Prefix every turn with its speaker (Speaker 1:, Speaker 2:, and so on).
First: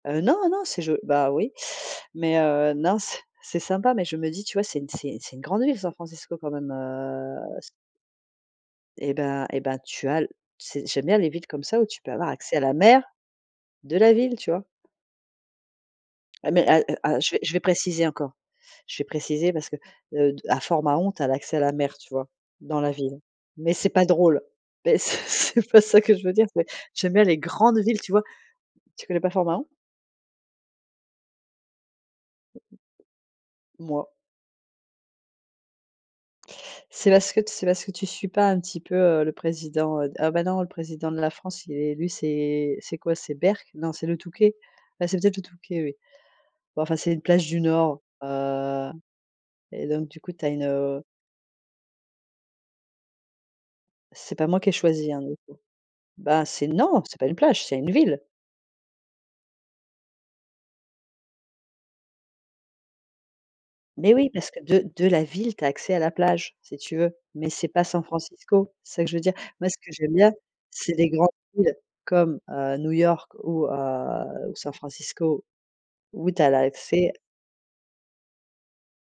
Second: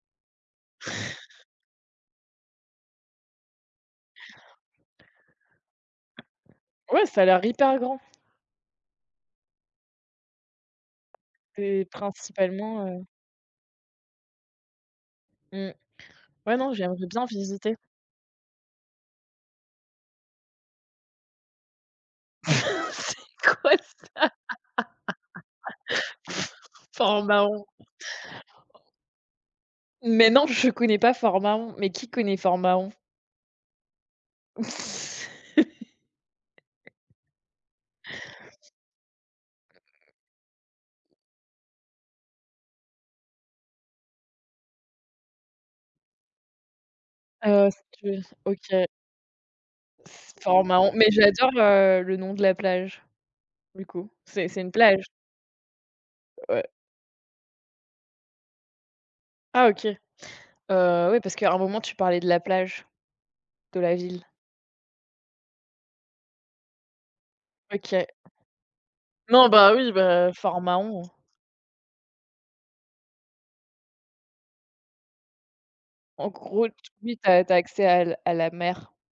Speaker 1: Heu, non, non, c'est je bah oui, mais, heu, non, c'est c'est sympa, mais je me dis: «Tu vois? C'est une c'est c'est une grande ville San Francisco quand même»,
Speaker 2: Ouais, ça a
Speaker 1: heu,
Speaker 2: l'air
Speaker 1: c
Speaker 2: hyper grand.
Speaker 1: eh ben eh ben, tu as l c'est j'aime bien les villes comme ça,
Speaker 2: C'est
Speaker 1: où tu peux avoir accès à la
Speaker 2: principalement,
Speaker 1: mer,
Speaker 2: heu
Speaker 1: de la ville, tu vois?
Speaker 2: Mmh.
Speaker 1: Ah
Speaker 2: Ouais
Speaker 1: mais
Speaker 2: non,
Speaker 1: al
Speaker 2: j'aimerais
Speaker 1: ah
Speaker 2: bien
Speaker 1: je je vais
Speaker 2: visiter.
Speaker 1: préciser encore, je vais préciser parce que, heu, à Fort-Mahon, tu as l'accès à la mer, tu vois? Dans la
Speaker 2: C'est
Speaker 1: ville.
Speaker 2: quoi
Speaker 1: Mais c'est
Speaker 2: ça?
Speaker 1: pas drôle, beh, c'est c'est pas ça que je veux dire,
Speaker 2: F
Speaker 1: c'est
Speaker 2: Fort
Speaker 1: j'aime
Speaker 2: en
Speaker 1: bien les
Speaker 2: Mahon.
Speaker 1: grandes villes, tu vois? Tu connais pas Fort-Mahon?
Speaker 2: Mais non, je connais pas Fort-Mahon. Mais qui connaît Fort-Mahon?
Speaker 1: Moi C'est parce que c'est parce que tu suis pas un petit peu, heu, le président, heu ah bah non le président de la France, il est élu. C'est c'est quoi, c'est Berck? Non, c'est le Touquet. Ah, c'est peut-être le Touquet, oui. Ouais enfin, c'est une plage du
Speaker 2: Ah,
Speaker 1: nord.
Speaker 2: excuse, OK.
Speaker 1: Heu et donc, du coup
Speaker 2: S
Speaker 1: tu as une
Speaker 2: Fort-Mahon. Mais j'adore, heu, le nom de la plage du coup,
Speaker 1: C'est pas
Speaker 2: c'est
Speaker 1: moi
Speaker 2: c'est
Speaker 1: qui ai
Speaker 2: une plage?
Speaker 1: choisi, hein, du coup. Bah, c'est
Speaker 2: Ouais.
Speaker 1: non, c'est pas une plage, c'est une ville.
Speaker 2: Ah OK. Heu, oui parce qu'à un moment, tu parlais de la plage, de la
Speaker 1: Mais
Speaker 2: ville?
Speaker 1: oui, parce que de de la ville, tu as accès à la plage, si tu veux, mais c'est pas
Speaker 2: OK.
Speaker 1: San Francisco, c'est ça que je veux dire.
Speaker 2: Non,
Speaker 1: Moi
Speaker 2: bah
Speaker 1: ce
Speaker 2: oui,
Speaker 1: que j'aime
Speaker 2: bah,
Speaker 1: bien, c'est
Speaker 2: Fort-Mahon.
Speaker 1: des grandes villes comme, heu, New-York ou, heu, San Francisco,
Speaker 2: En
Speaker 1: où tu as
Speaker 2: gros, tout de
Speaker 1: l'accès
Speaker 2: suite, tu as tu as accès à l à la mer.